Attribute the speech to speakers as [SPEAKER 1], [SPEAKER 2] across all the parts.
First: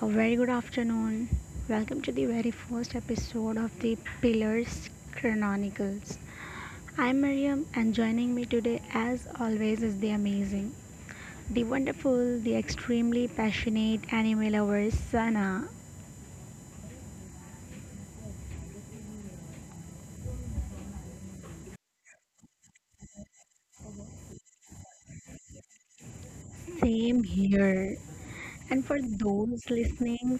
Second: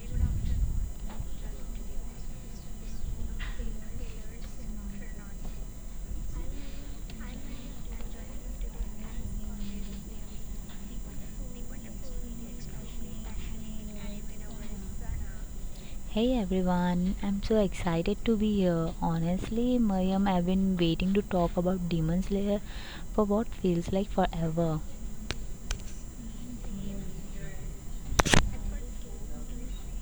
[SPEAKER 1] A very good afternoon. Welcome to the very first episode of the Pillars Chronicles. I'm Miriam, and joining me today, as always, is the amazing, the wonderful, the extremely passionate anime lover Sana.
[SPEAKER 2] Hey everyone, I'm so excited to be here. Honestly, Mariam, I've been waiting to talk about Demon Slayer for what feels like forever.
[SPEAKER 1] Same here. And for those listening,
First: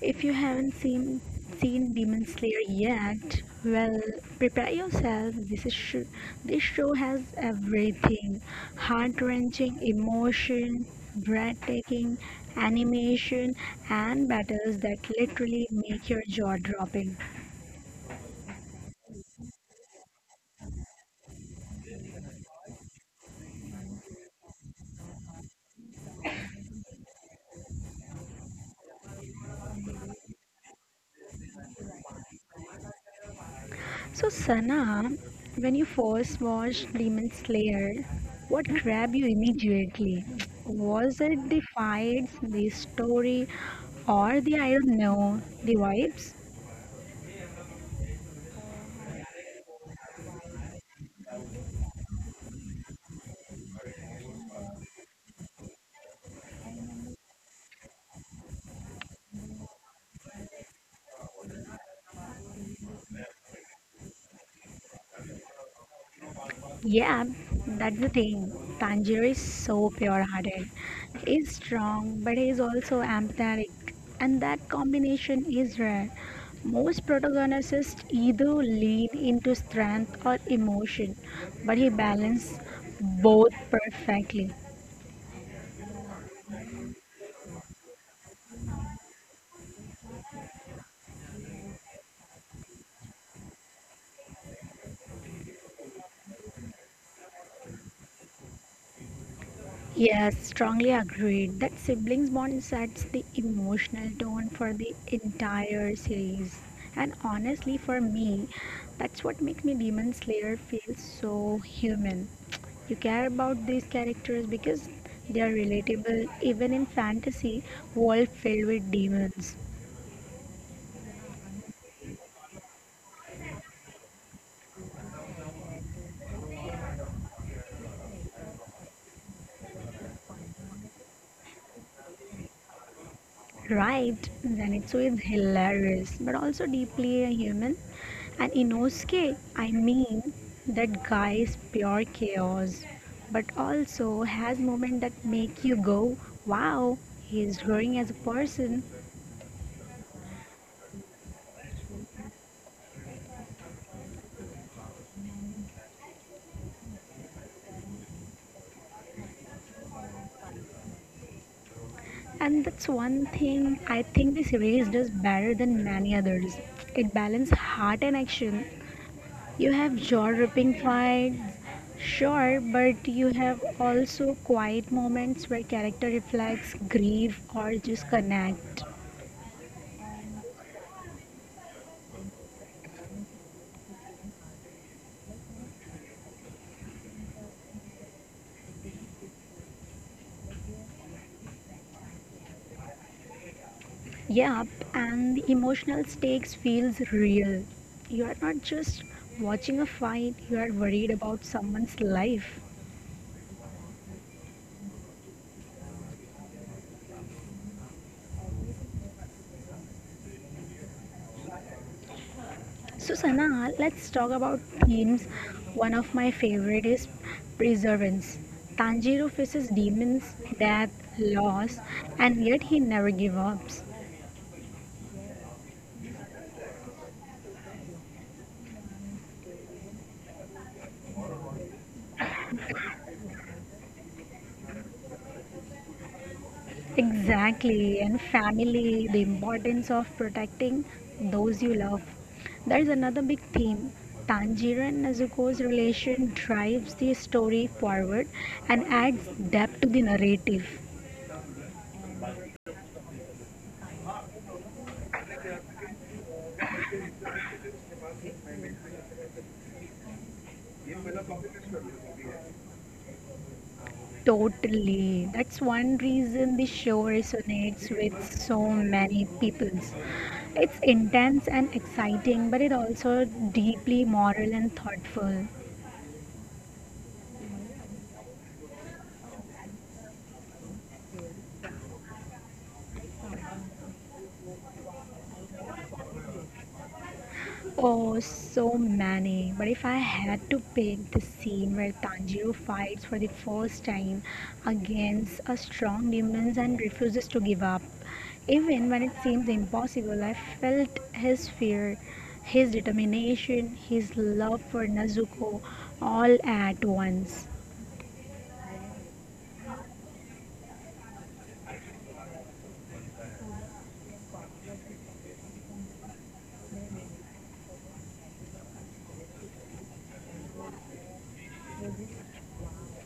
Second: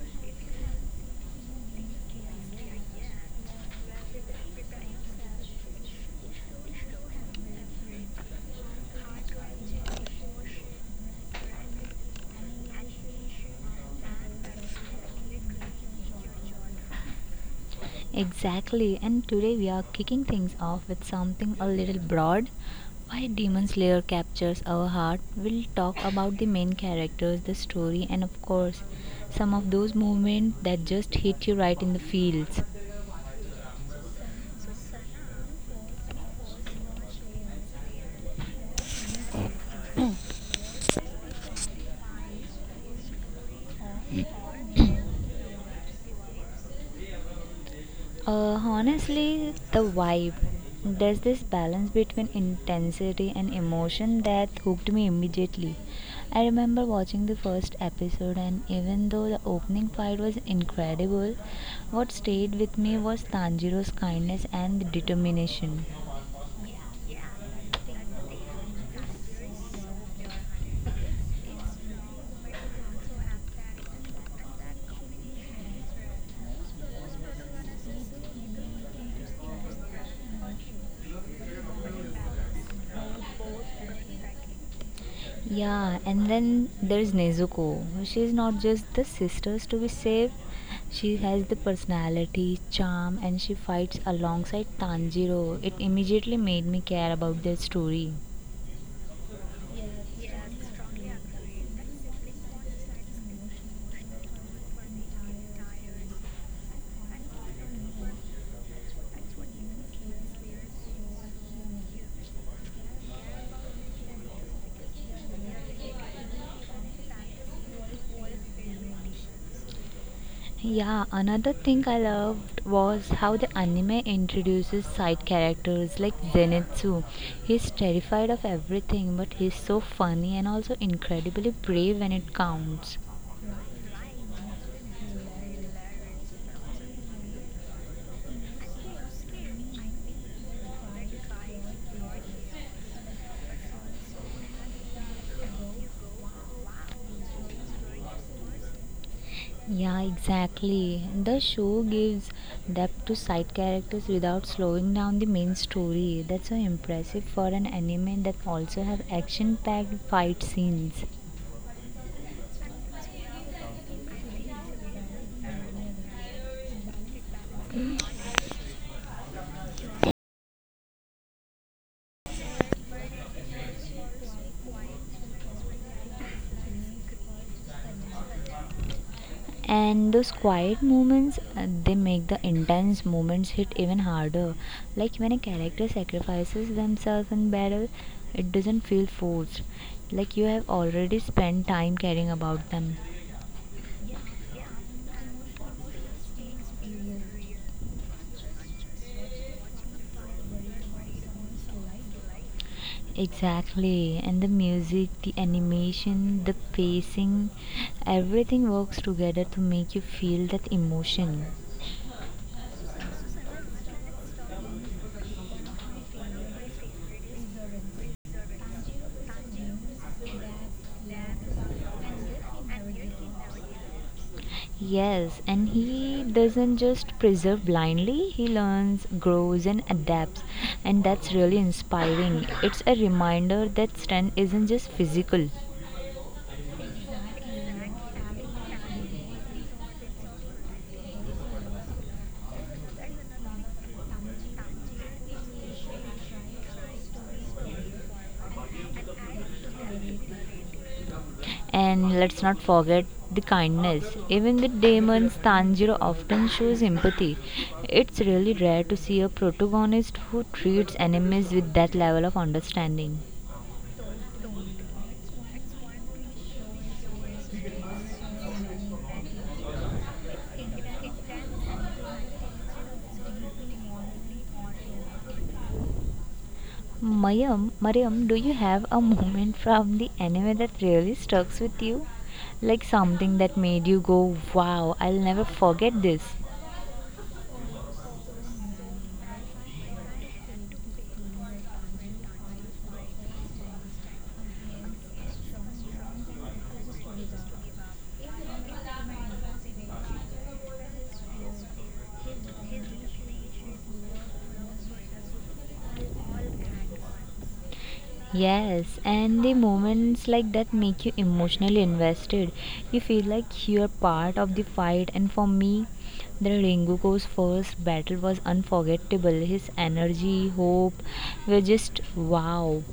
[SPEAKER 1] if you haven't seen Demon Slayer yet, well, prepare yourself. This show has everything: heart-wrenching emotion, breathtaking animation, and battles that literally make your jaw dropping.
[SPEAKER 2] Exactly, and today we are kicking things off with something a little broad. Why Demon Slayer captures our heart, we'll talk about the main characters, the story, and of course, some of those moments that just hit you right in the feels.
[SPEAKER 1] So, Sana, when you first watched Demon Slayer, what grabbed you immediately? Was it the fights, the story, or the I don't know, the vibes?
[SPEAKER 2] Honestly, the vibe. There's this balance between intensity and emotion that hooked me immediately. I remember watching the first episode, and even though the opening fight was incredible, what stayed with me was Tanjiro's kindness and determination.
[SPEAKER 1] Yeah, that's the thing. Tanjiro is so pure-hearted. He's strong, but he's also empathetic, and that combination is rare. Most protagonists either lean into strength or emotion, but he balances both perfectly.
[SPEAKER 2] Yeah, and then there's Nezuko. She's not just the sisters to be saved, she has the personality, charm, and she fights alongside Tanjiro. It immediately made me care about their story.
[SPEAKER 1] Yes, strongly agreed that siblings bond sets the emotional tone for the entire series. And honestly, for me, that's what makes me Demon Slayer feel so human. You care about these characters because they are relatable even in fantasy world filled with demons.
[SPEAKER 2] Yeah, another thing I loved was how the anime introduces side characters like Zenitsu. He's terrified of everything, but he's so funny and also incredibly brave when it counts.
[SPEAKER 1] Right, Zenitsu is hilarious but also deeply a human. And Inosuke, I mean, that guy is pure chaos, but also has moments that make you go, wow, he is growing as a person.
[SPEAKER 2] Yeah, exactly. The show gives depth to side characters without slowing down the main story. That's so impressive for an anime that also have action-packed fight scenes.
[SPEAKER 1] And that's one thing I think the series does better than many others. It balances heart and action. You have jaw-dropping fights, sure, but you have also quiet moments where character reflects, grief, or just connect.
[SPEAKER 2] And those quiet moments, they make the intense moments hit even harder. Like when a character sacrifices themselves in battle, it doesn't feel forced. Like you have already spent time caring about them.
[SPEAKER 1] Yep, and the emotional stakes feels real. You are not just watching a fight, you are worried about someone's life.
[SPEAKER 2] Exactly, and the music, the animation, the pacing, everything works together to make you feel that emotion.
[SPEAKER 1] So Sana, let's talk about themes. One of my favorite is perseverance. Tanjiro faces demons, death, loss, and yet he never gives up.
[SPEAKER 2] Yes, and he doesn't just preserve blindly, he learns, grows, and adapts, and that's really inspiring. It's a reminder that strength isn't just physical.
[SPEAKER 1] Exactly, and family, the importance of protecting those you love. That is another big theme. Tanjiro and Nezuko's relation drives the story forward and adds depth to the narrative.
[SPEAKER 2] And let's not forget the kindness. Even the demons Tanjiro often shows empathy. It's really rare to see a protagonist who treats enemies with that level of understanding.
[SPEAKER 1] Totally. That's one reason the show resonates with so many peoples. It's intense and exciting, but it also deeply moral and thoughtful.
[SPEAKER 2] Mariam, do you have a moment from the anime that really stuck with you? Like something that made you go, wow, I'll never forget this.
[SPEAKER 1] Oh, so many. But if I had to pick the scene where Tanjiro fights for the first time against a strong demon and refuses to give up, even when it seems impossible, I felt his fear, his determination, his love for Nezuko all at once.
[SPEAKER 2] Yes, and the moments like that make you emotionally invested. You feel like you're part of the fight, and for me, the Rengoku's first battle was unforgettable. His energy, hope were just wow.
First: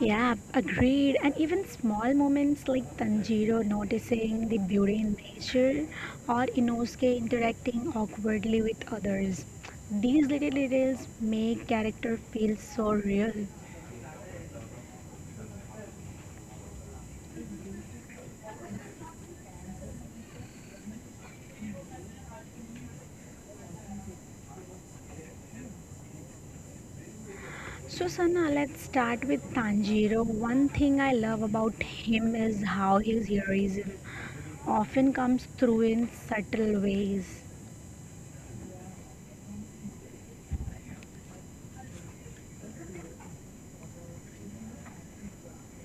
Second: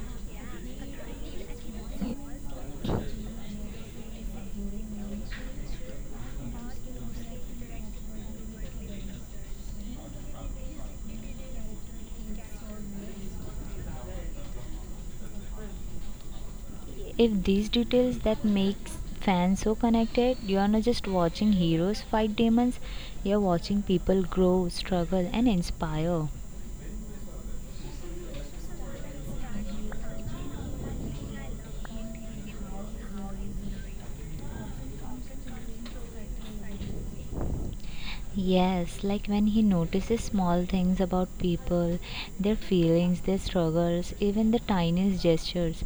[SPEAKER 1] Yeah, agreed. And even small moments like Tanjiro noticing the beauty in nature or Inosuke interacting awkwardly with others. These little details make character feel so real.
[SPEAKER 2] If these details that makes fans so connected, you are not just watching heroes fight demons, you're watching people grow, struggle, and inspire.
[SPEAKER 1] So Sana, let's start with Tanjiro. One thing I love about him is how his heroism often comes through in subtle ways.
[SPEAKER 2] Yes, like when he notices small things about people, their feelings, their struggles, even the tiniest gestures.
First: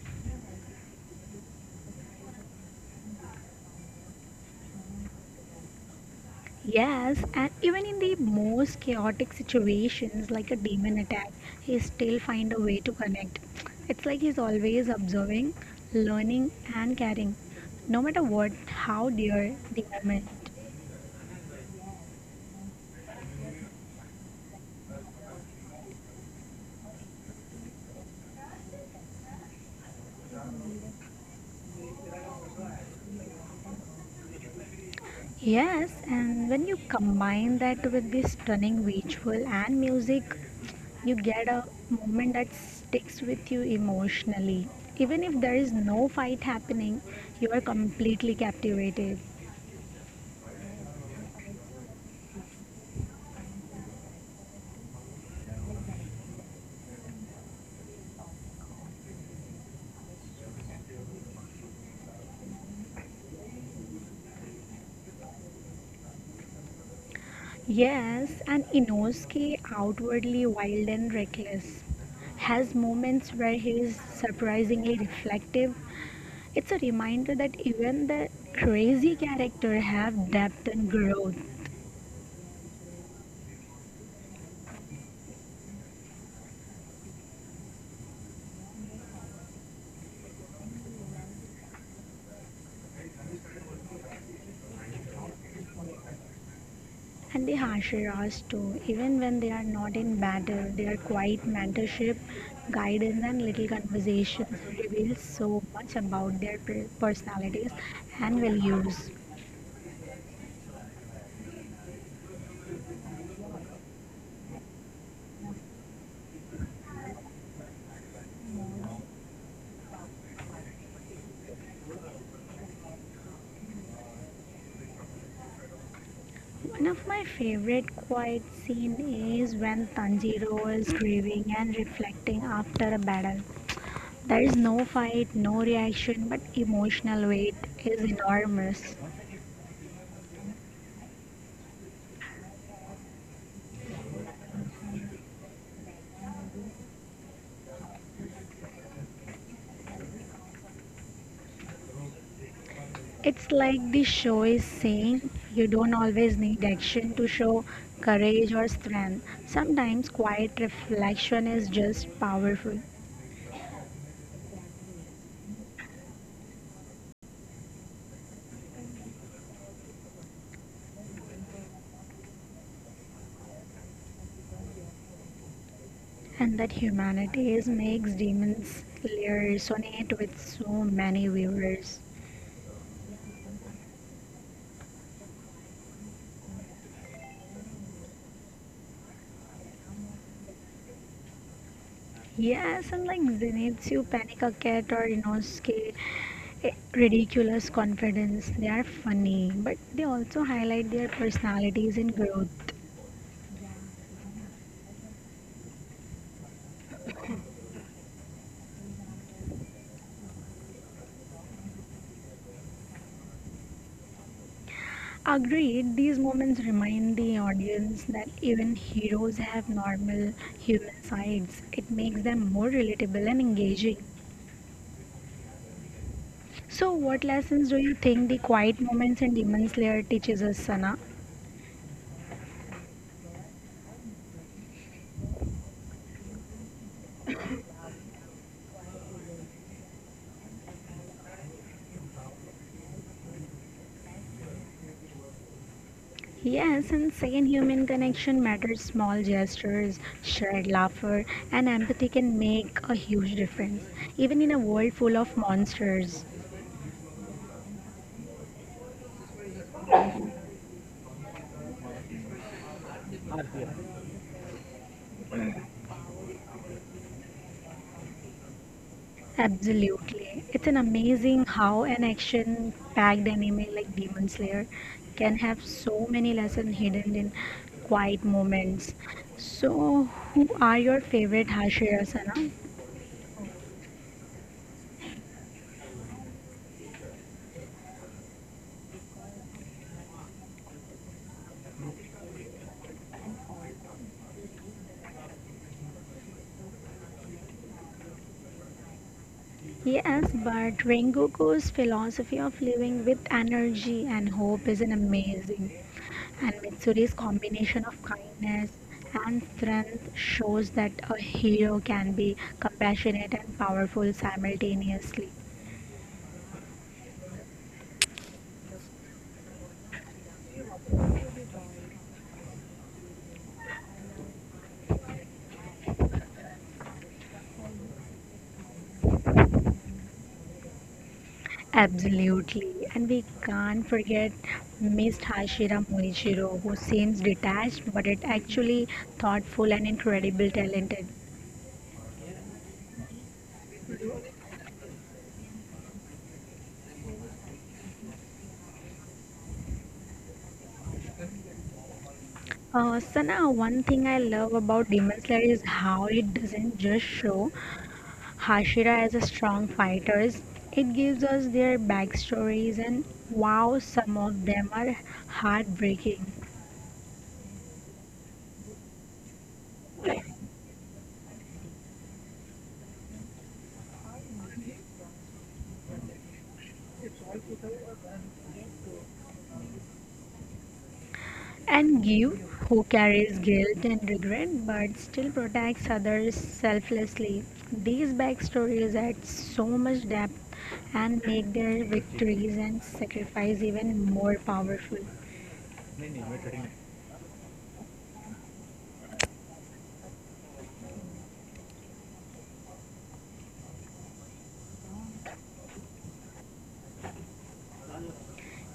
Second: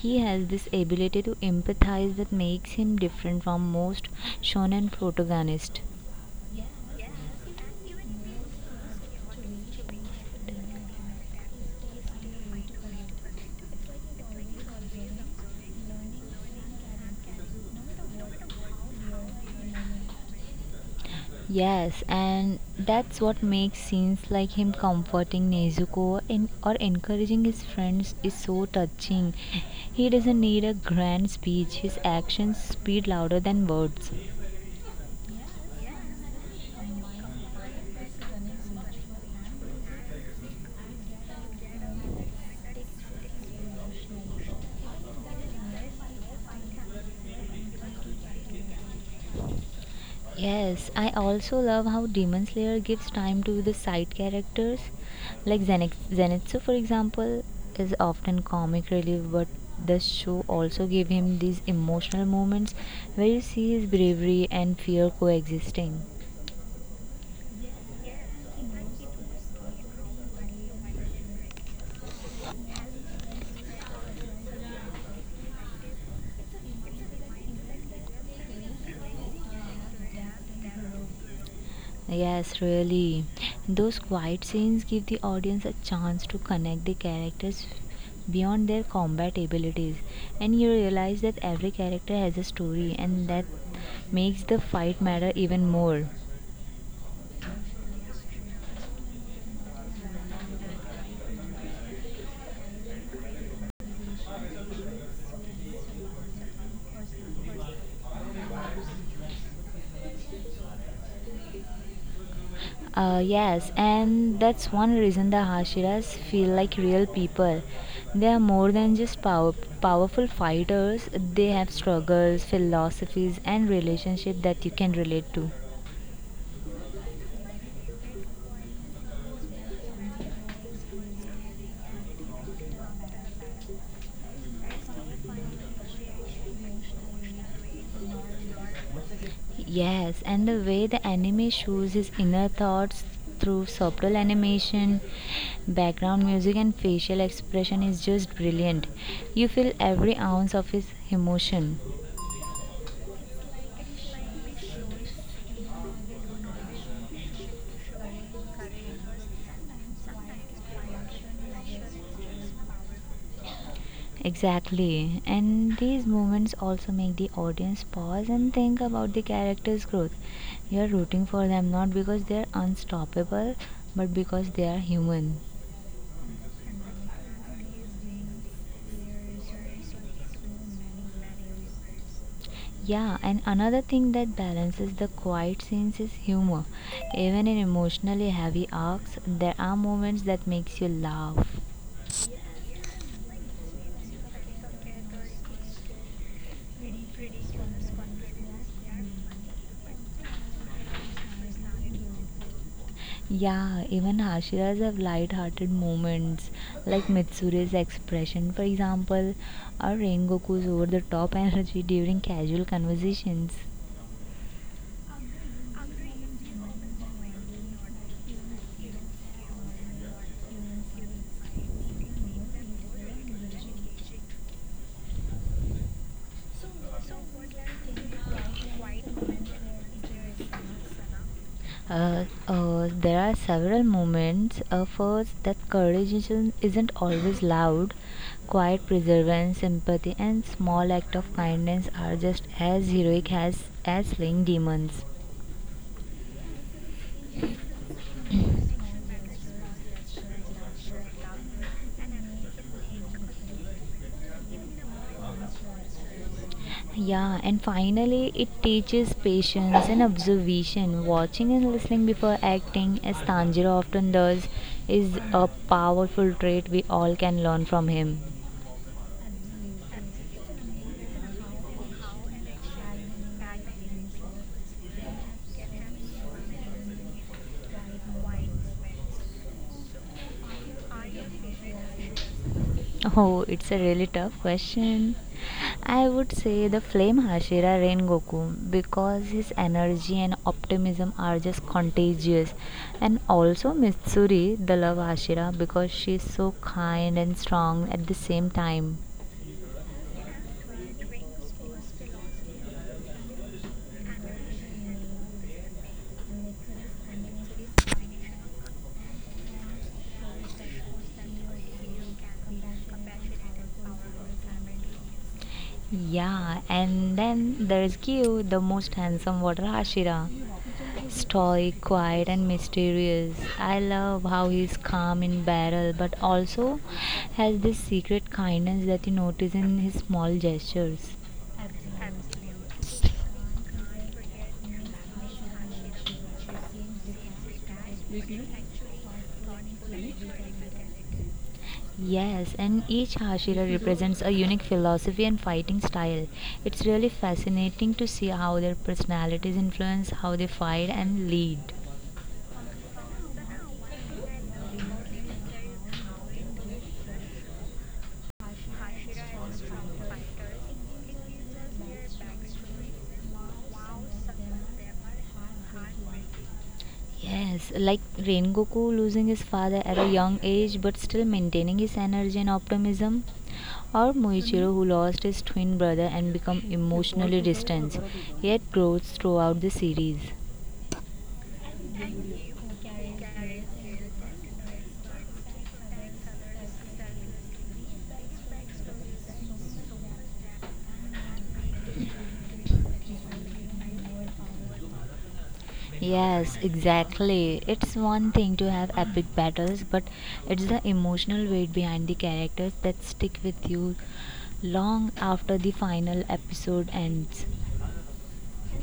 [SPEAKER 2] He has this ability to empathize that makes him different from most shonen protagonists.
[SPEAKER 1] Yes, and even in the most chaotic situations like a demon attack, he still find a way to connect. It's like he's always observing, learning and caring, no matter what how dear the moment.
[SPEAKER 2] Yes, and that's what makes scenes like him comforting Nezuko and or encouraging his friends is so touching. He doesn't need a grand speech. His actions speak louder than words.
[SPEAKER 1] Yes, and when you combine that with the stunning visual and music, you get a moment that sticks with you emotionally. Even if there is no fight happening, you are completely captivated.
[SPEAKER 2] Yes, I also love how Demon Slayer gives time to the side characters. Like Zenitsu, for example, is often comic relief, but the show also gave him these emotional moments where you see his bravery and fear coexisting.
[SPEAKER 1] Yes, and Inosuke, outwardly wild and reckless, has moments where he is surprisingly reflective. It's a reminder that even the crazy character have depth and growth.
[SPEAKER 2] Yes, really. Those quiet scenes give the audience a chance to connect the characters beyond their combat abilities, and you realize that every character has a story, and that makes the fight matter even more.
[SPEAKER 1] And the Hashiras too, even when they are not in battle, their quiet mentorship, guidance, and little conversations reveal so much about their personalities and values.
[SPEAKER 2] Yes, and that's one reason the Hashiras feel like real people. They are more than just powerful fighters, they have struggles, philosophies, and relationships that you can relate to.
[SPEAKER 1] One of my favorite quiet scene is when Tanjiro is grieving and reflecting after a battle. There is no fight, no reaction, but emotional weight is enormous.
[SPEAKER 2] Yes, and the way the anime shows his inner thoughts through subtle animation, background music, and facial expression is just brilliant. You feel every ounce of his emotion.
[SPEAKER 1] It's like the show is saying you don't always need action to show courage or strength. Sometimes quiet reflection is just powerful.
[SPEAKER 2] Exactly, and these moments also make the audience pause and think about the character's growth. You're rooting for them not because they're unstoppable, but because they are human.
[SPEAKER 1] And that humanity is makes demons layer resonate with so many viewers.
[SPEAKER 2] Yeah, and another thing that balances the quiet scenes is humor. Even in emotionally heavy arcs, there are moments that makes you laugh.
[SPEAKER 1] Yes, and like Zeniths, you panic a cat or Inosuke, ridiculous confidence. They are funny, but they also highlight their personalities and growth.
[SPEAKER 2] Yeah, even Hashiras have light-hearted moments, like Mitsure's expression, for example, or Rengoku's over-the-top energy during casual conversations.
[SPEAKER 1] Agreed, these moments remind the audience that even heroes have normal human sides. It makes them more relatable and engaging. So, what lessons do you think the quiet moments in Demon Slayer teaches us, Sana?
[SPEAKER 2] There are several moments. First, that courage isn't always loud. Quiet perseverance, empathy, and small act of kindness are just as heroic as slaying demons.
[SPEAKER 1] Yes, and second, human connection matters. Small gestures, shared laughter, and empathy can make a huge difference, even in a world full of monsters.
[SPEAKER 2] Yeah, and finally, it teaches patience and observation. Watching and listening before acting, as Tanjiro often does, is a powerful trait we all can learn from him.
[SPEAKER 1] Absolutely. It's an amazing how an action packed anime like Demon Slayer can have so many lessons hidden in quiet moments. So, who are your favorite Hashira Sana?
[SPEAKER 2] Oh, it's a really tough question. I would say the flame Hashira Rengoku because his energy and optimism are just contagious. And also Mitsuri, the love Hashira, because she's so kind and strong at the same time.
[SPEAKER 1] Yes, but Rengoku's philosophy of living with energy and hope is an amazing. And Mitsuri's combination of kindness and strength shows that a hero can be compassionate and powerful simultaneously.
[SPEAKER 2] Yeah, and then there's Kyu, the most handsome water Hashira. Stoic, quiet, and mysterious. I love how he's calm in battle, but also has this secret kindness that you notice in his small gestures.
[SPEAKER 1] Absolutely. And we can't forget Miss Hashira Moichiro, who seems detached but is actually thoughtful and incredibly talented.
[SPEAKER 2] Yes, and each Hashira represents a unique philosophy and fighting style. It's really fascinating to see how their personalities influence how they fight and lead.
[SPEAKER 1] Sana, one thing I love about Demon Slayer is how it doesn't just show Hashira as a strong fighter. It gives us their backstories, and wow, some of them are heartbreaking.
[SPEAKER 2] Yes, like Rengoku losing his father at a young age but still maintaining his energy and optimism, or Muichiro, who lost his twin brother and become emotionally distant, yet grows throughout the series.
[SPEAKER 1] And Gyu, who carries guilt and regret but still protects others selflessly. These backstories add so much depth and make their victories and sacrifice even more powerful.
[SPEAKER 2] Yes, exactly. It's one thing to have epic battles, but it's the emotional weight behind the characters that stick with you long after the final episode ends.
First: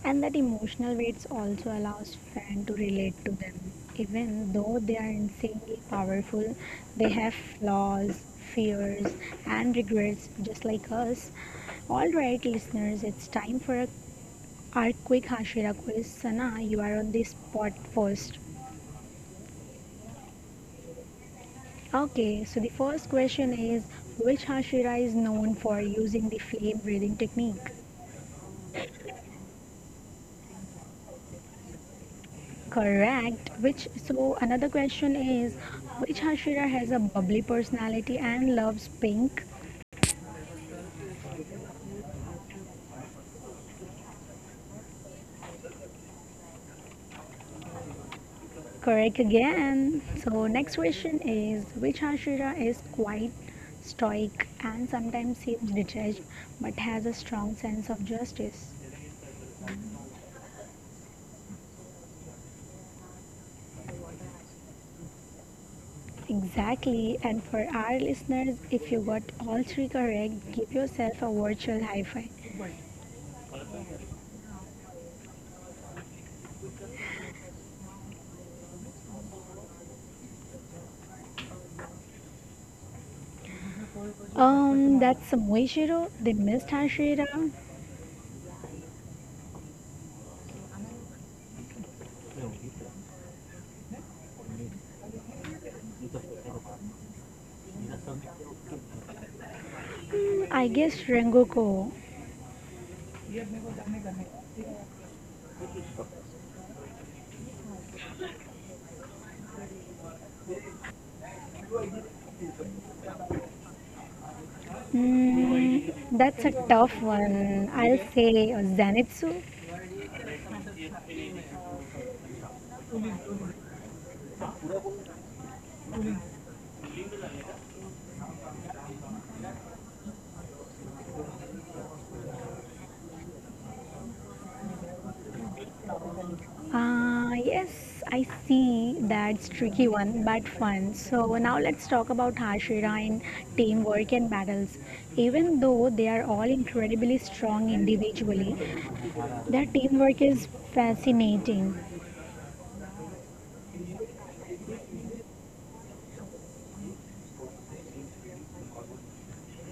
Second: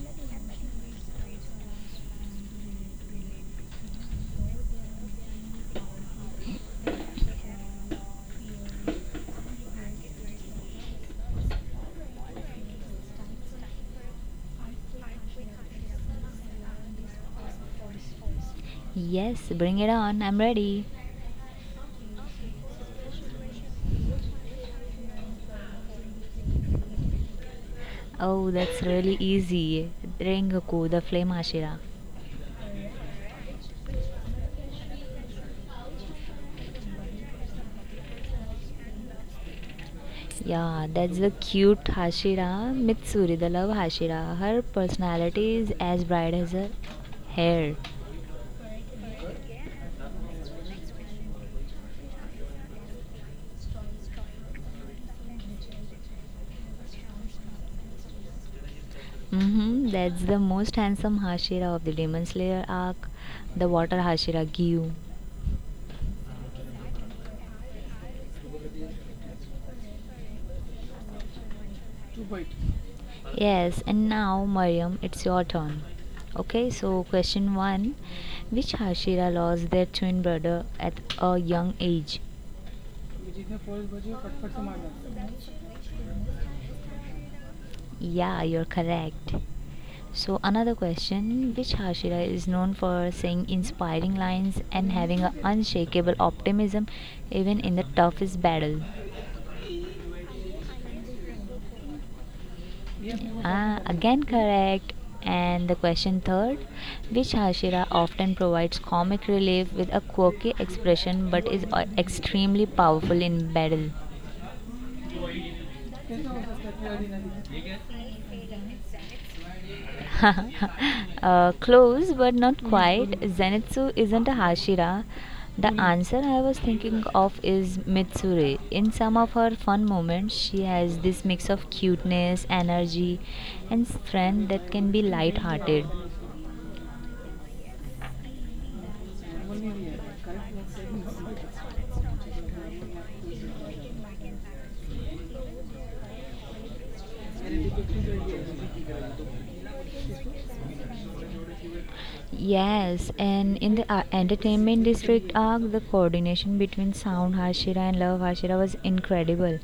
[SPEAKER 1] And that emotional weights also allows fans to relate to them. Even though they are insanely powerful, they have flaws, fears, and regrets just like us. All right, listeners, it's time for our quick Hashira quiz. Sana, you are on the spot first.
[SPEAKER 2] Yes, bring it on. I'm ready.
[SPEAKER 1] Okay, so the first question is which Hashira is known for using the flame breathing technique?
[SPEAKER 2] Oh, that's really easy. Rengoku, the flame Ashira.
[SPEAKER 1] Correct. Which so another question is, which Hashira has a bubbly personality and loves pink?
[SPEAKER 2] Yeah, that's the cute Hashira, Mitsuri, the love Hashira. Her personality is as bright as her hair.
[SPEAKER 1] Correct again. So next question is, which Hashira is quite stoic and sometimes seems detached, but has a strong sense of justice?
[SPEAKER 2] Mm-hmm, that's the most handsome Hashira of the Demon Slayer arc, the water Hashira Gyu.
[SPEAKER 1] Exactly. And for our listeners, if you got all three correct, give yourself a virtual high five.
[SPEAKER 2] Yes, and now, Mariam, it's your turn. Okay, so question 1, which Hashira lost their twin brother at a young age?
[SPEAKER 1] That's Samoishiro. They missed Hashira.
[SPEAKER 2] Yeah, you're correct. So, another question: which Hashira is known for saying inspiring lines and having an unshakable optimism even in the toughest battle?
[SPEAKER 1] Hmm, I guess Rengoko.
[SPEAKER 2] Ah, again, correct. And the question third: which Hashira often provides comic relief with a quirky expression but is extremely powerful in battle?
[SPEAKER 1] Mm, that's a tough one. I'll say Zenitsu.
[SPEAKER 2] Close but not quite. Zenitsu isn't a Hashira. The answer I was thinking of is Mitsuri. In some of her fun moments, she has this mix of cuteness, energy, and strength that can be light-hearted.
[SPEAKER 1] Yes, I see that's tricky one, but fun. So now let's talk about Hashira in teamwork and battles. Even though they are all incredibly strong individually, their teamwork is fascinating.
[SPEAKER 2] Yes, and in the entertainment district arc, the coordination between Sound Hashira and Love Hashira was incredible.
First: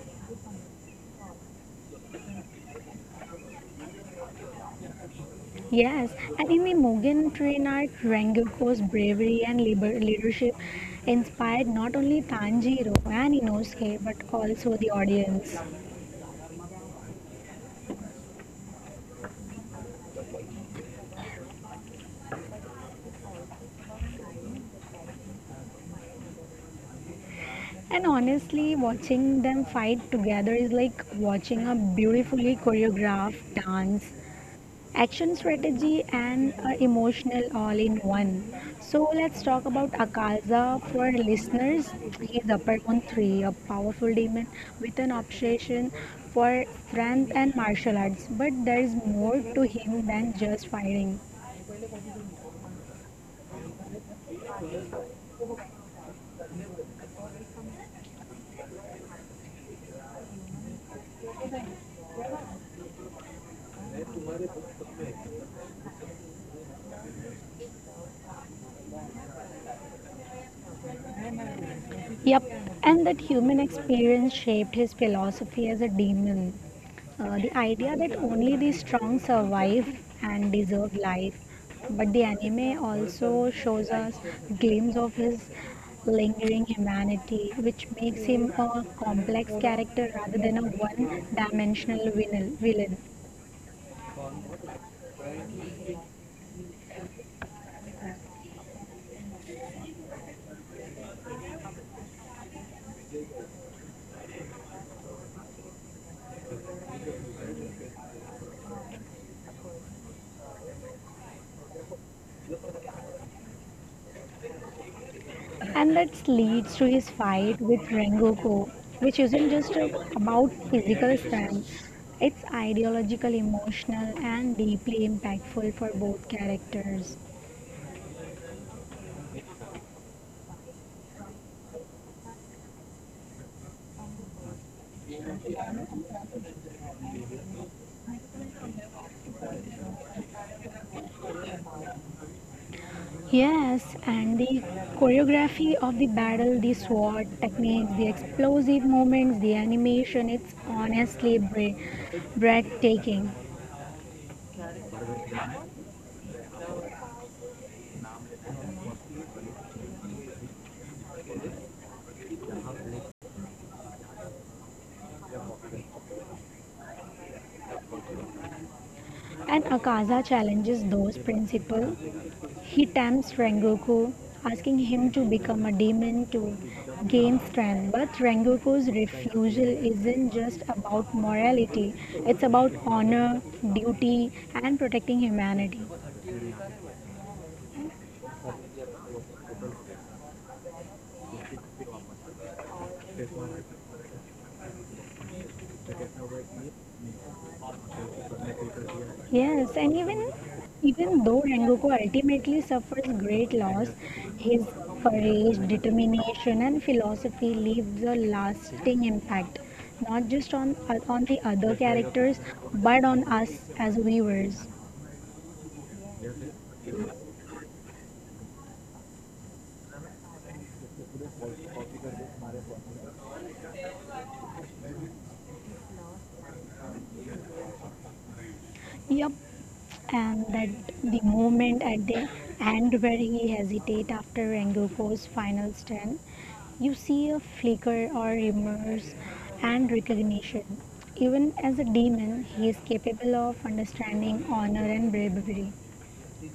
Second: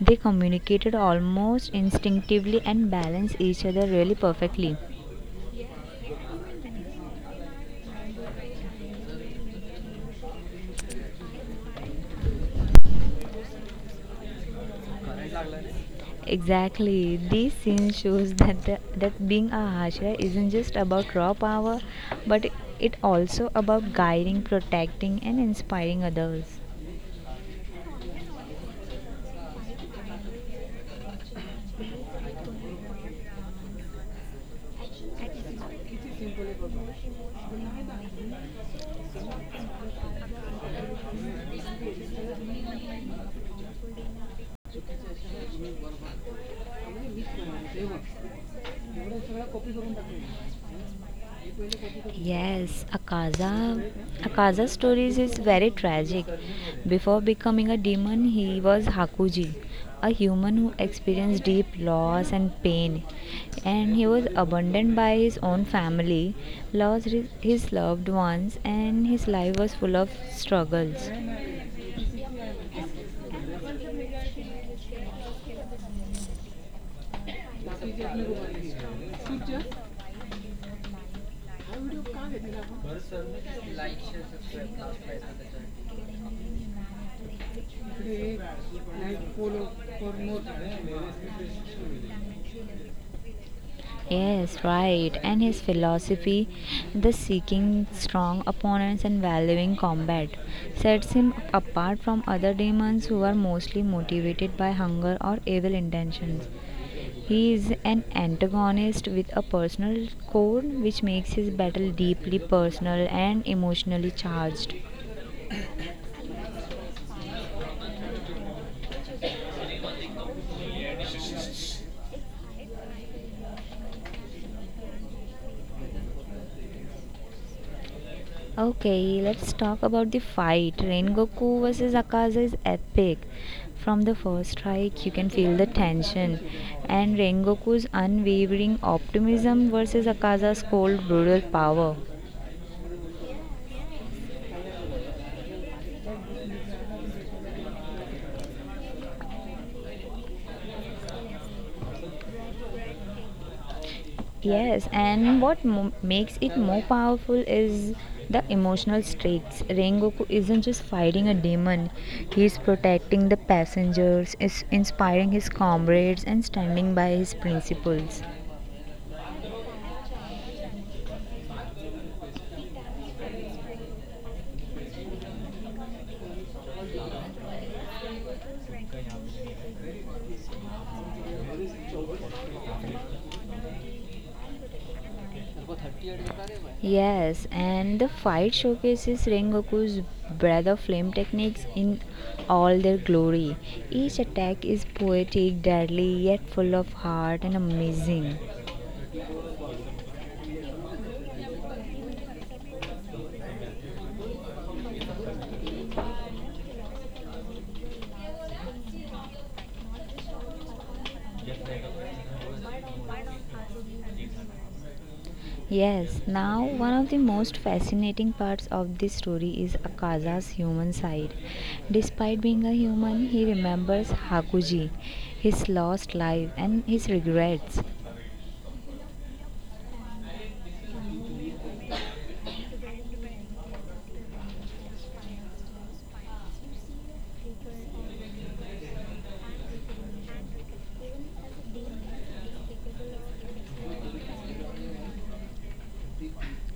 [SPEAKER 2] They communicated almost instinctively and balanced each other really perfectly.
[SPEAKER 1] Yes, and in the Mugen train art, Rengoku's bravery and leadership inspired not only Tanjiro and Inosuke but also the audience.
[SPEAKER 2] Exactly. This scene shows that being a Hashira isn't just about raw power, but it also about guiding, protecting, and inspiring others.
[SPEAKER 1] And honestly, watching them fight together is like watching a beautifully choreographed dance, action strategy, and emotional all in one. So let's talk about Akaza for listeners. He's upper on three, a powerful demon with an obsession for strength and martial arts. But there is more to him than just fighting.
[SPEAKER 2] Yes, Akaza. Akaza's stories is very tragic. Before becoming a demon, he was Hakuji, a human who experienced deep loss and pain, and he was abandoned by his own family, lost his loved ones, and his life was full of struggles.
[SPEAKER 1] Yep, and that human experience shaped his philosophy as a demon. The idea that only the strong survive and deserve life. But the anime also shows us glimpse of his lingering humanity, which makes him a complex character rather than a one dimensional villain.
[SPEAKER 2] Yes, right. And his philosophy, the seeking strong opponents and valuing combat, sets him apart from other demons who are mostly motivated by hunger or evil intentions. He is an antagonist with a personal core which makes his battle deeply personal and emotionally charged.
[SPEAKER 1] And that leads to his fight with Rengoku, which isn't just about physical strength, it's ideological, emotional, and deeply impactful for both characters.
[SPEAKER 2] Okay, let's talk about the fight. Rengoku versus Akaza is epic. From the first strike, you can feel the tension. And Rengoku's unwavering optimism versus Akaza's cold, brutal power.
[SPEAKER 1] Yes, and the choreography of the battle, the sword techniques, the explosive movements, the animation, it's honestly breathtaking.
[SPEAKER 2] Yes, and makes it more powerful is the emotional stakes. Rengoku isn't just fighting a demon, he's protecting the passengers, is inspiring his comrades, and standing by his principles.
[SPEAKER 1] And Akaza challenges those principles. He tempts Rengoku, asking him to become a demon to gain strength. But Rengoku's refusal isn't just about morality, it's about honor, duty, and protecting humanity.
[SPEAKER 2] Yes, and the fight showcases Rengoku's breath of flame techniques in all their glory. Each attack is poetic, deadly, yet full of heart and amazing.
[SPEAKER 1] Yes, and even though Rengoku ultimately suffers great loss, his courage, determination, and philosophy leaves a lasting impact, not just on the other characters, but on us as viewers.
[SPEAKER 2] Yes, now one of the most fascinating parts of this story is Akaza's human side. Despite being a human, he remembers Hakuji, his lost life, and his regrets.
[SPEAKER 1] Yep, and that the moment at the end where he hesitates after Rengoku's final stand, you see a flicker or remorse and recognition. Even as a demon, he is capable of understanding honor and bravery.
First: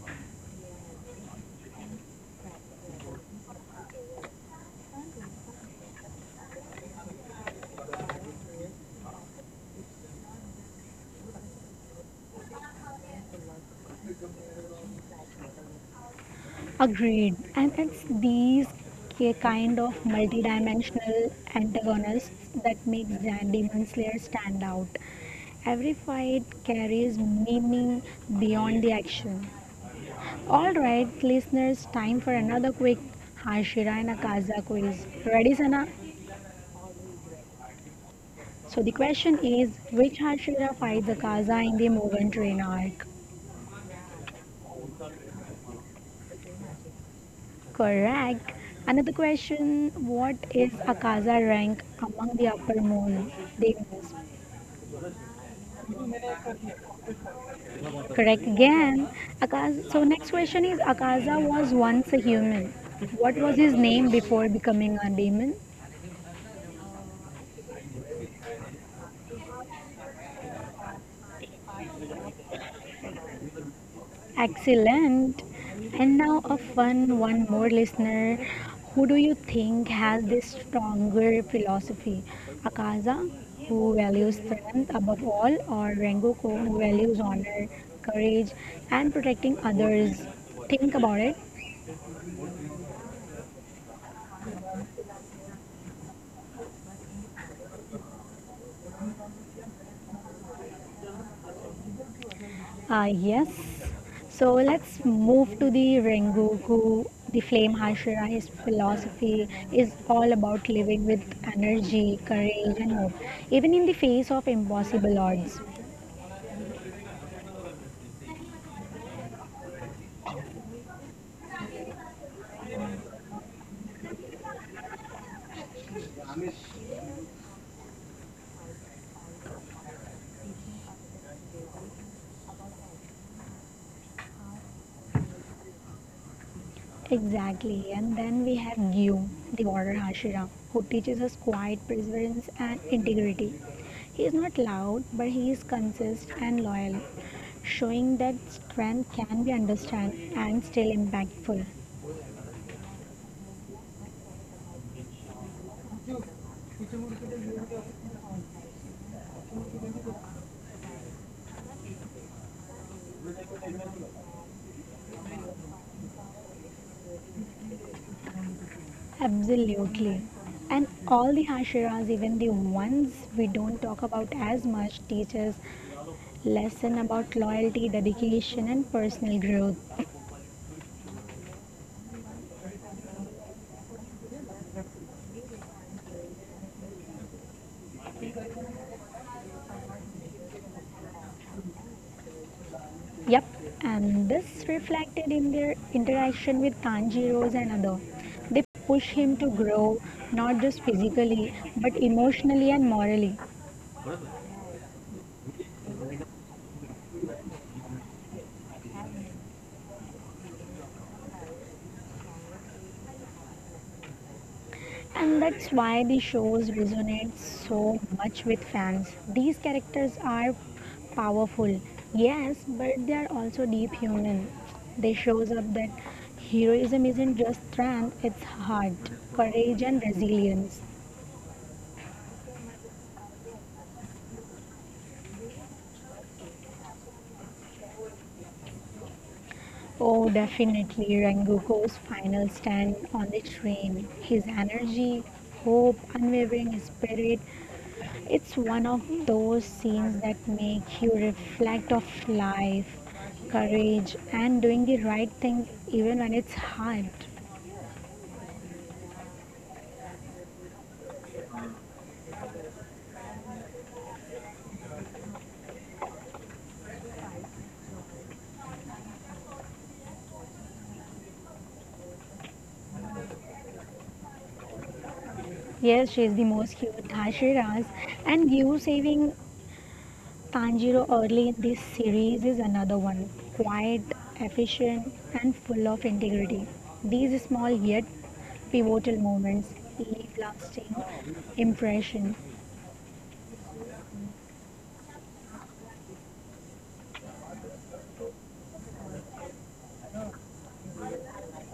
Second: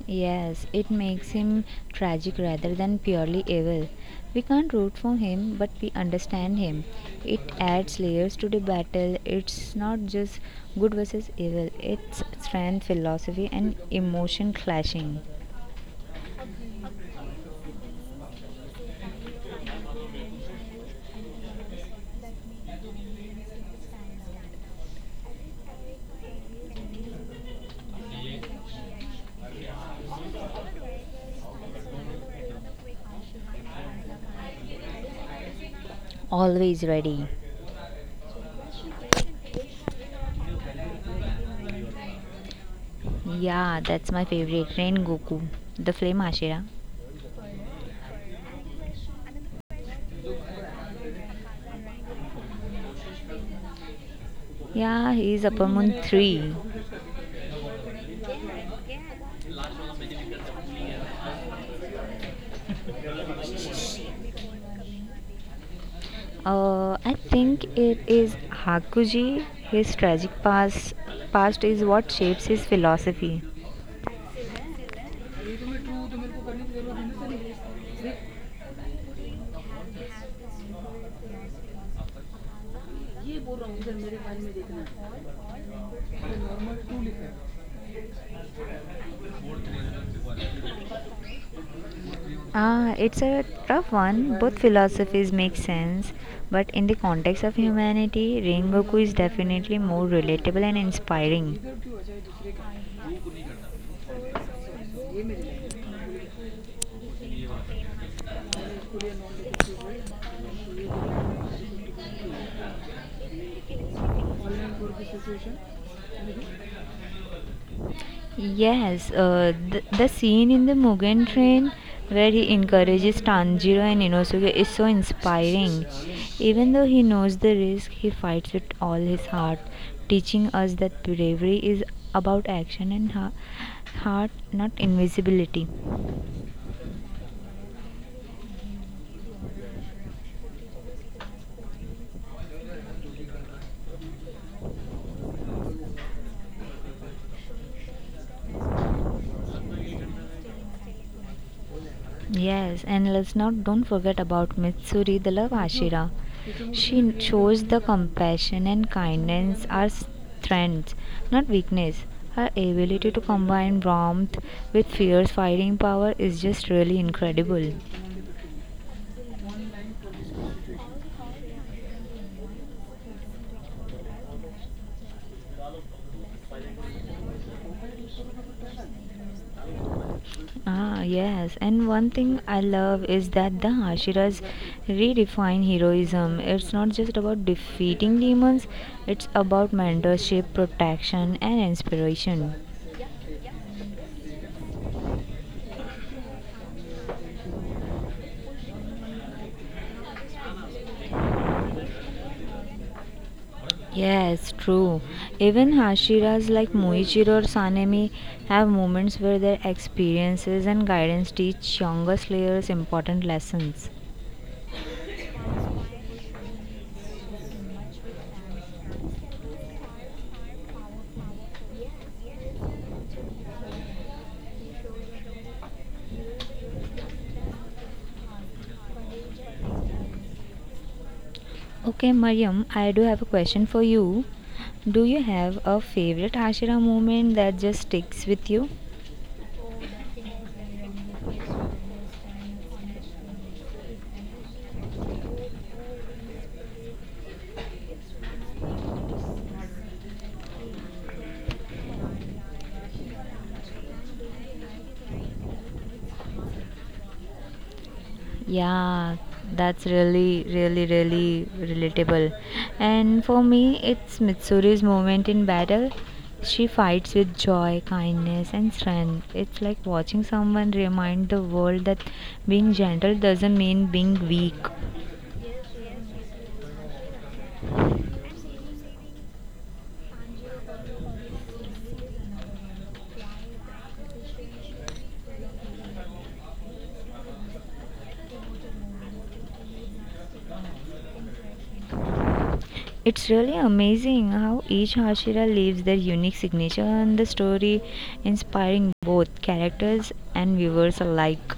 [SPEAKER 2] Yes, it makes him tragic rather than purely evil. We can't root for him, but we understand him. It adds layers to the battle. It's not just good versus evil, it's strength, philosophy, and emotion clashing.
[SPEAKER 1] Agreed, and it's these kind of multidimensional antagonists that makes Demon Slayer stand out. Every fight carries meaning beyond the action. All right, listeners, time for another quick Hashira and Akaza quiz. Ready, Sana?
[SPEAKER 2] Always ready.
[SPEAKER 1] So the question is, which Hashira fights Akaza in the Mugen Train arc?
[SPEAKER 2] Yeah, that's my favorite. Rain Goku, the Flame Ashira.
[SPEAKER 1] Correct. Another question, what is Akaza rank among the upper moon demons?
[SPEAKER 2] Yeah, he's Upper Moon 3.
[SPEAKER 1] Correct again. Akaza, so next question is, Akaza was once a human. What was his name before becoming a demon?
[SPEAKER 2] I think it is Hakuji. His tragic past is what shapes his philosophy.
[SPEAKER 1] Excellent. And now a fun one more listener. Who do you think has this stronger philosophy? Akaza, who values strength above all, or Rengoku, who values honor, courage, and protecting others? Think about it.
[SPEAKER 2] Ah, it's a tough one. Both philosophies make sense, but in the context of humanity, Rengoku is definitely more relatable and inspiring.
[SPEAKER 1] Yes. So let's move to the Rengoku. The flame Hashirai's philosophy is all about living with energy, courage, and hope, even in the face of impossible odds.
[SPEAKER 2] Yes, the scene in the Mugen Train where he encourages Tanjiro and Inosuke is so inspiring. Even though he knows the risk, he fights with all his heart, teaching us that bravery is about action and heart, not invisibility.
[SPEAKER 1] Exactly. And then we have Gyu, the warrior Hashira, who teaches us quiet perseverance and integrity. He is not loud, but he is consistent and loyal, showing that strength can be understood and still impactful.
[SPEAKER 2] Yes, and let's not don't forget about Mitsuri, the love Ashira. She shows the compassion and kindness are strengths, not weakness. Her ability to combine warmth with fierce fighting power is just really incredible.
[SPEAKER 1] Absolutely. And all the Hashiras, even the ones we don't talk about as much, teach us lesson about loyalty, dedication, and personal growth.
[SPEAKER 2] Ah, yes. And one thing I love is that the Hashiras redefine heroism. It's not just about defeating demons, it's about mentorship, protection, and inspiration.
[SPEAKER 1] Yep, and this reflected in their interaction with Tanjiro's and other. They push him to grow, not just physically, but emotionally and morally.
[SPEAKER 2] Yes, true. Even Hashiras like Moichiro or Sanemi have moments where their experiences and guidance teach younger slayers important lessons.
[SPEAKER 1] And that's why the shows resonate so much with fans. These characters are powerful, yes, but they are also deep human. They shows up that heroism isn't just strength, it's heart, courage and resilience.
[SPEAKER 2] Okay, Mariam, I do have a question for you. Do you have a favorite Hashira moment that just sticks with you?
[SPEAKER 1] Oh, definitely Rengoku's final stand on the train. His energy, hope, unwavering spirit, it's one of those scenes that make you reflect of life, courage, and doing the right thing even when it's hard.
[SPEAKER 2] Yeah, that's really, really, really relatable. And for me, it's Mitsuri's moment in battle. She fights with joy, kindness, and strength. It's like watching someone remind the world that being gentle doesn't mean being weak.
[SPEAKER 1] Yes, she's the most cute Hashiras, and you saving Tanjiro early in this series is another one. Quiet, efficient, and full of integrity. These small yet pivotal moments leave lasting impression.
[SPEAKER 2] It's really amazing how each Hashira leaves their unique signature on the story, inspiring both characters and viewers alike.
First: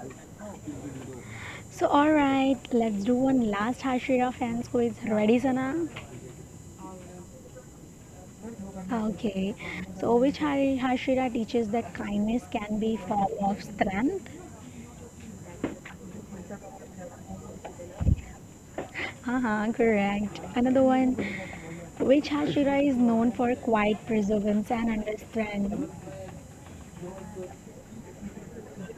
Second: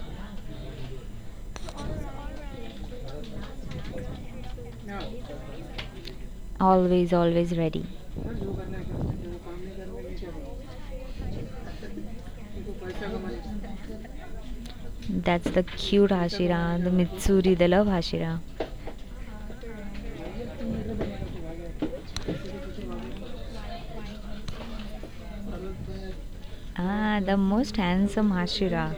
[SPEAKER 1] So, all right, let's do one last Hashira fans quiz. Ready, Sana?
[SPEAKER 2] Always, always ready.
[SPEAKER 1] Okay, so which Hashira teaches that kindness can be form of strength?
[SPEAKER 2] That's the cute Hashira, the Mitsuri, the love Hashira.
[SPEAKER 1] Uh-huh, correct. Another one, which Hashira is known for quiet perseverance and understanding.
[SPEAKER 2] Ah, the most handsome Hashira.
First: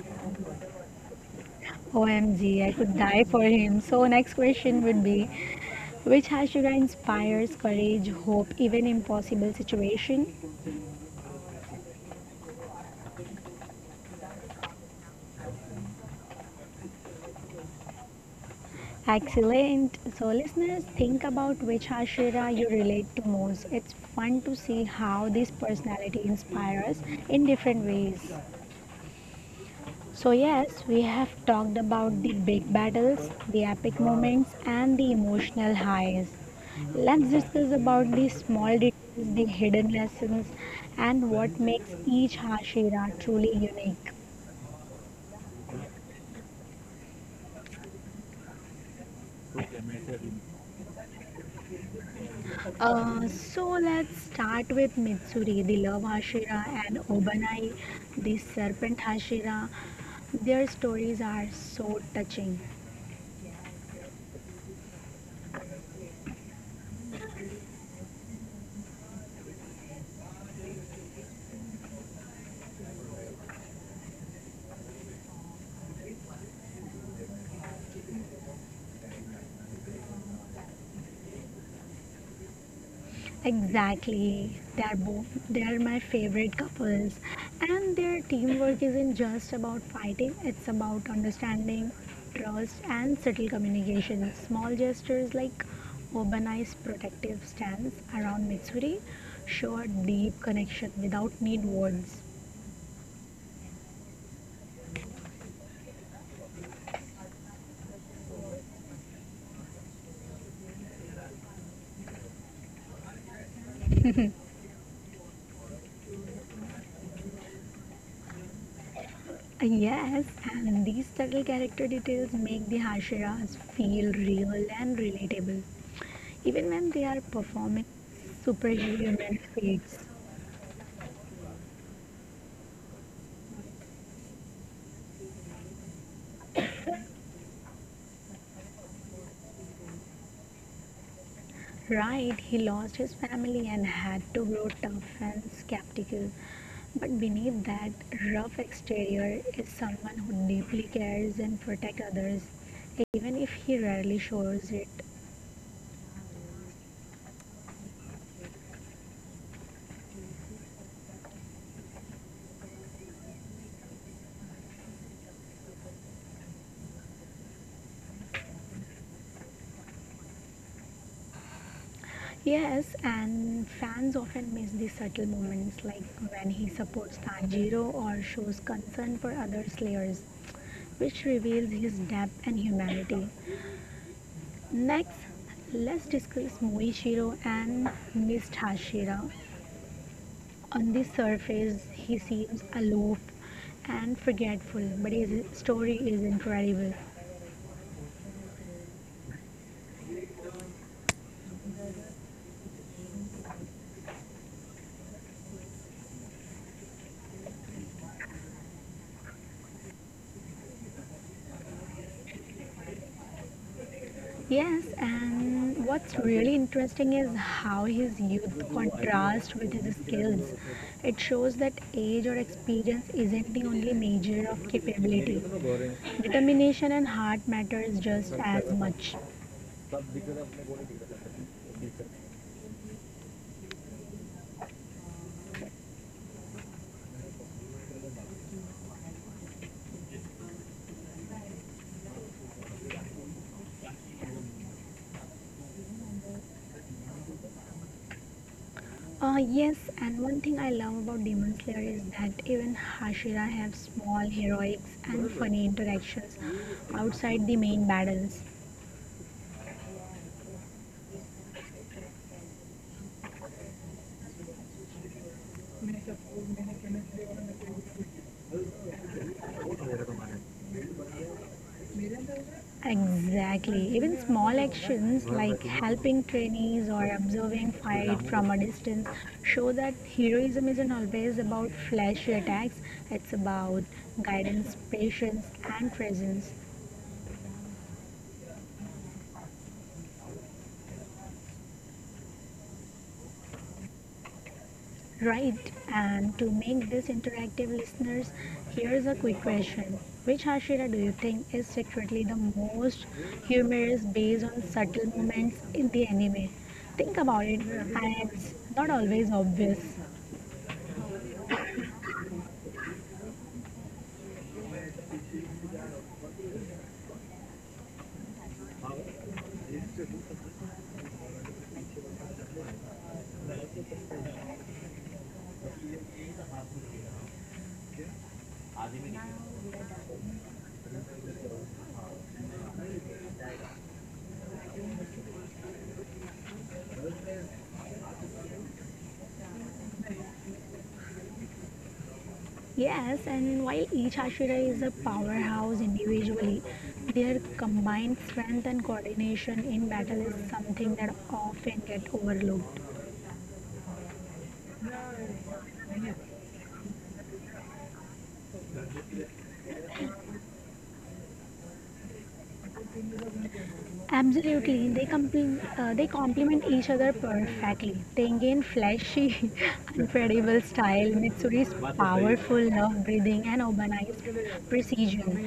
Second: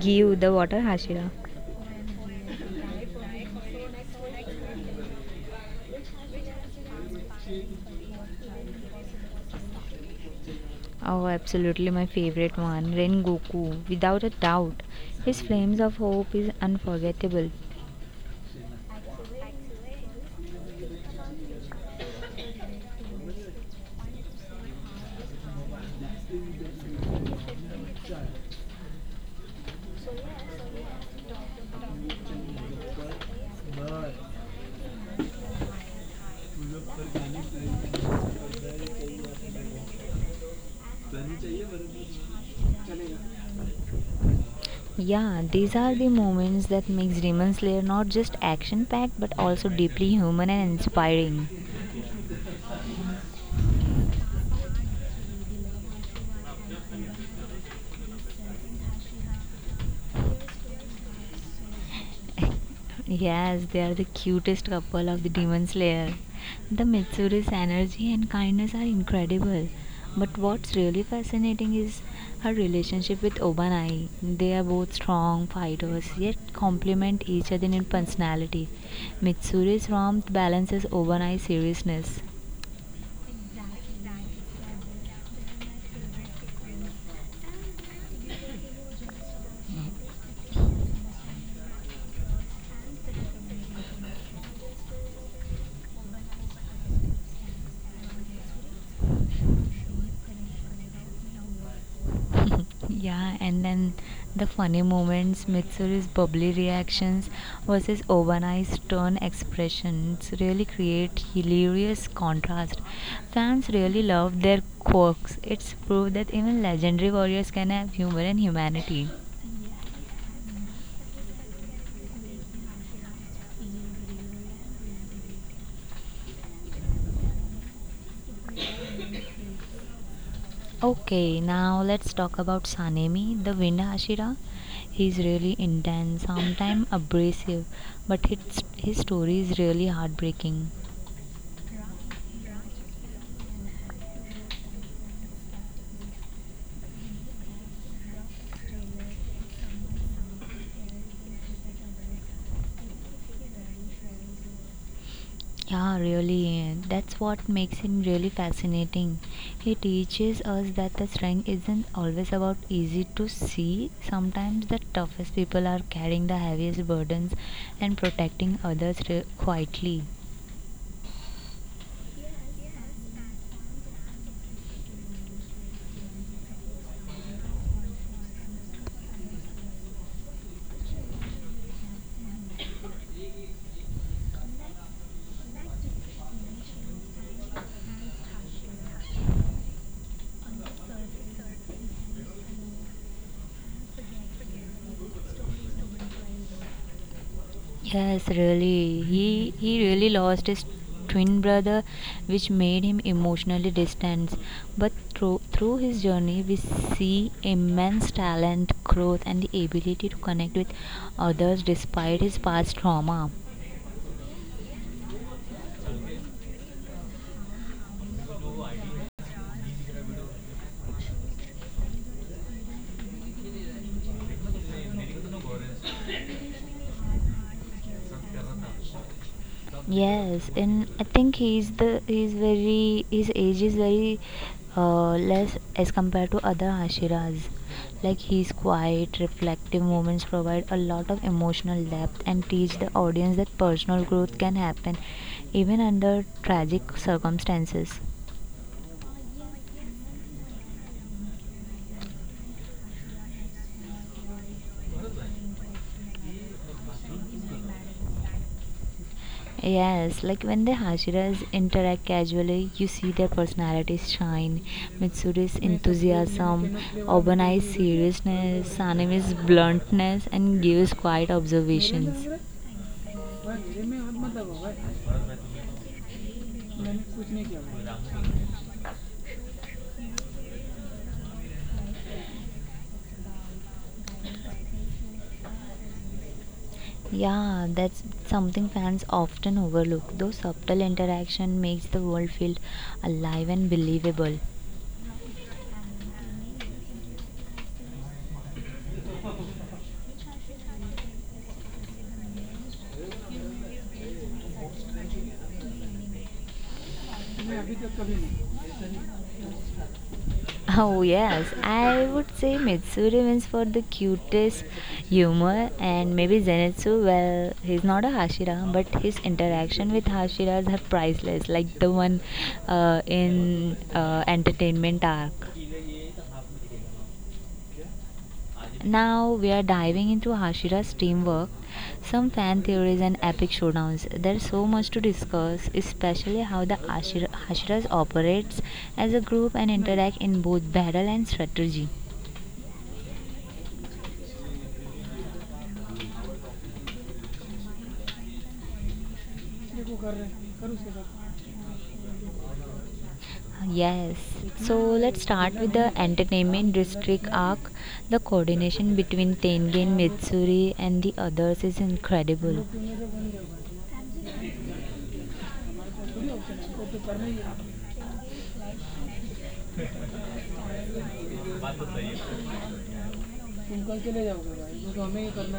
[SPEAKER 2] Give the water Hashira.
[SPEAKER 1] OMG, I could die for him. So next question would be, which Hashira inspires courage, hope, even impossible situation?
[SPEAKER 2] Oh, absolutely my favorite one, Ren Goku, without a doubt. His flames of hope is unforgettable.
[SPEAKER 1] Excellent. So, listeners, think about which Ashira you relate to most. It's fun to see how this personality inspires in different ways. So, yes, we have talked about the big battles, the epic moments, and the emotional highs. Let's discuss about the small details, the hidden lessons, and what makes each Hashira truly unique.
[SPEAKER 2] Yeah, these are the moments that makes Demon Slayer not just action-packed but also deeply human and inspiring.
[SPEAKER 1] So let's start with Mitsuri, the love Hashira, and Obanai, the serpent Hashira. Their stories are so touching.
[SPEAKER 2] Yes, they are the cutest couple of the Demon Slayer. The Mitsuri's energy and kindness are incredible. But what's really fascinating is her relationship with Obanai. They are both strong fighters yet complement each other in personality. Mitsuri's warmth balances Obanai's seriousness.
[SPEAKER 1] Exactly, they are my favorite couples, and their teamwork isn't just about fighting; it's about understanding, trust, and subtle communication. Small gestures like Obanai's protective stance around Mitsuri show a deep connection without need words.
[SPEAKER 2] Yeah, and then the funny moments, Mitsuru's bubbly reactions versus Obana's stern expressions really create hilarious contrast. Fans really love their quirks. It's proof that even legendary warriors can have humor and humanity.
[SPEAKER 1] Yes, and these subtle character details make the Hashiras feel real and relatable, even when they are performing superhuman feats.
[SPEAKER 2] Okay, now let's talk about Sanemi, the wind Hashira. He's really intense, sometimes abrasive, but his story is really heartbreaking.
[SPEAKER 1] Right, he lost his family and had to grow tough and skeptical, but beneath that rough exterior is someone who deeply cares and protects others, even if he rarely shows it.
[SPEAKER 2] Yeah, really. That's what makes him really fascinating. He teaches us that the strength isn't always about easy to see. Sometimes the toughest people are carrying the heaviest burdens and protecting others quietly.
[SPEAKER 1] Yes, and fans often miss the subtle moments like when he supports Tanjiro or shows concern for other slayers, which reveals his depth and humanity. Next, let's discuss Moichiro and Miss Hashira. On the surface, he seems aloof and forgetful, but his story is incredible.
[SPEAKER 2] Yes, really. He really lost his twin brother, which made him emotionally distant. But through his journey, we see immense talent, growth, and the ability to connect with others despite his past trauma.
[SPEAKER 1] Yes, and what's really interesting is how his youth contrasts with his skills. It shows that age or experience isn't the only measure of capability. Determination and heart matters just as much.
[SPEAKER 2] Yes, and I think he's very his age is very less as compared to other Ashiras. Like he's quiet, reflective moments provide a lot of emotional depth and teach the audience that personal growth can happen even under tragic circumstances.
[SPEAKER 1] Yes, and one thing I love about Demon Slayer is that even Hashira have small heroics and funny interactions outside the main battles.
[SPEAKER 2] Yes, like when the Hashiras interact casually, you see their personalities shine. Mitsuri's enthusiasm, Obani's seriousness, Sanemi's bluntness, and Gio's quiet observations.
[SPEAKER 1] Exactly. Even small actions like helping trainees or observing fight from a distance show that heroism isn't always about flashy attacks. It's about guidance, patience, and presence.
[SPEAKER 2] Yeah, that's something fans often overlook. Though subtle interaction makes the world feel alive and believable.
[SPEAKER 1] Right. And to make this interactive, listeners, here is a quick question: which Hashira do you think is secretly the most humorous based on subtle moments in the anime? Think about it, and it's not always obvious.
[SPEAKER 2] Oh yes, I would say Mitsuri wins for the cutest humor and maybe Zenitsu, well, he's not a Hashira, but his interaction with Hashiras are priceless, like the one in Entertainment Arc. Now we are diving into Hashira's teamwork, some fan theories and epic showdowns. There's so much to discuss, especially how the Hashiras operates as a group and interact in both battle and strategy.
[SPEAKER 1] Yes, and while each ashira is a powerhouse individually, their combined strength and coordination in battle is something that often get overlooked.
[SPEAKER 2] Yes, so let's start with the entertainment district arc. The coordination between Tengen, Mitsuri, and the others is incredible.
[SPEAKER 1] Absolutely, they complement each other perfectly. Tengen flashy, unpredictable style, Mitsuri's powerful nerve breathing, and Obana's precision.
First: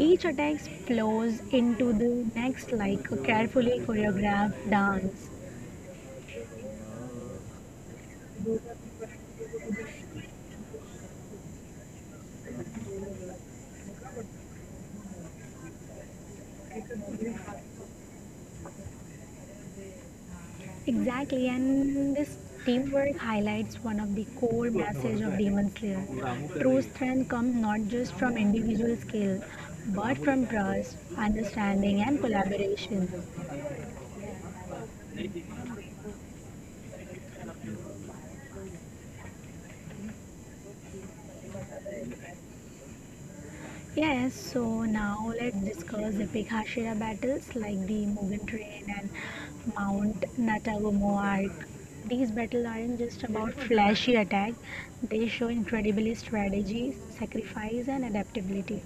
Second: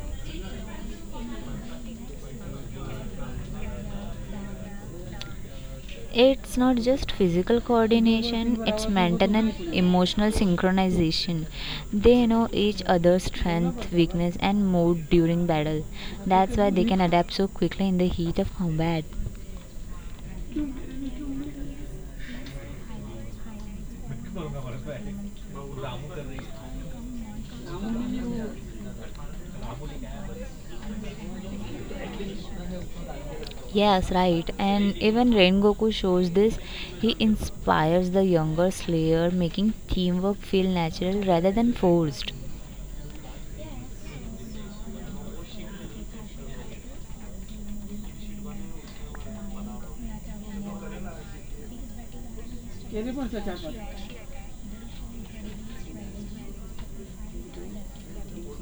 [SPEAKER 1] Each attack flows into the next like a carefully choreographed dance.
[SPEAKER 2] It's not just physical coordination, it's mental and emotional synchronization. They know each other's strength, weakness, and mood during battle. That's why they can adapt so quickly in the heat of combat.
[SPEAKER 1] Exactly, and this teamwork highlights one of the core messages of Demon Slayer. True strength comes not just from individual skill, but from trust, understanding, and collaboration.
[SPEAKER 2] Yes, right. And even Ren Goku shows this. He inspires the younger Slayer, making teamwork feel natural rather than forced.
[SPEAKER 1] Yes, so now let's discuss the epic Hashira battles like the Mugen Train and Mount Natagumo arc. These battles aren't just about flashy attack; they show incredible strategy, sacrifice, and adaptability.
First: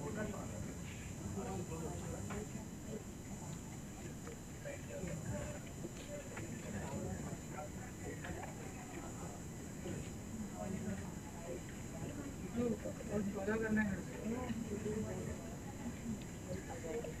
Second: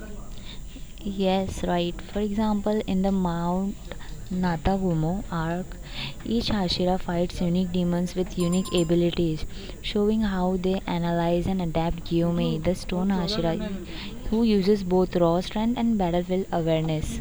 [SPEAKER 2] Yes, right. For example, in the Mount Natagumo arc, each Hashira fights unique demons with unique abilities, showing how they analyze and adapt Gyume, the stone Hashira, who uses both raw strength and battlefield awareness.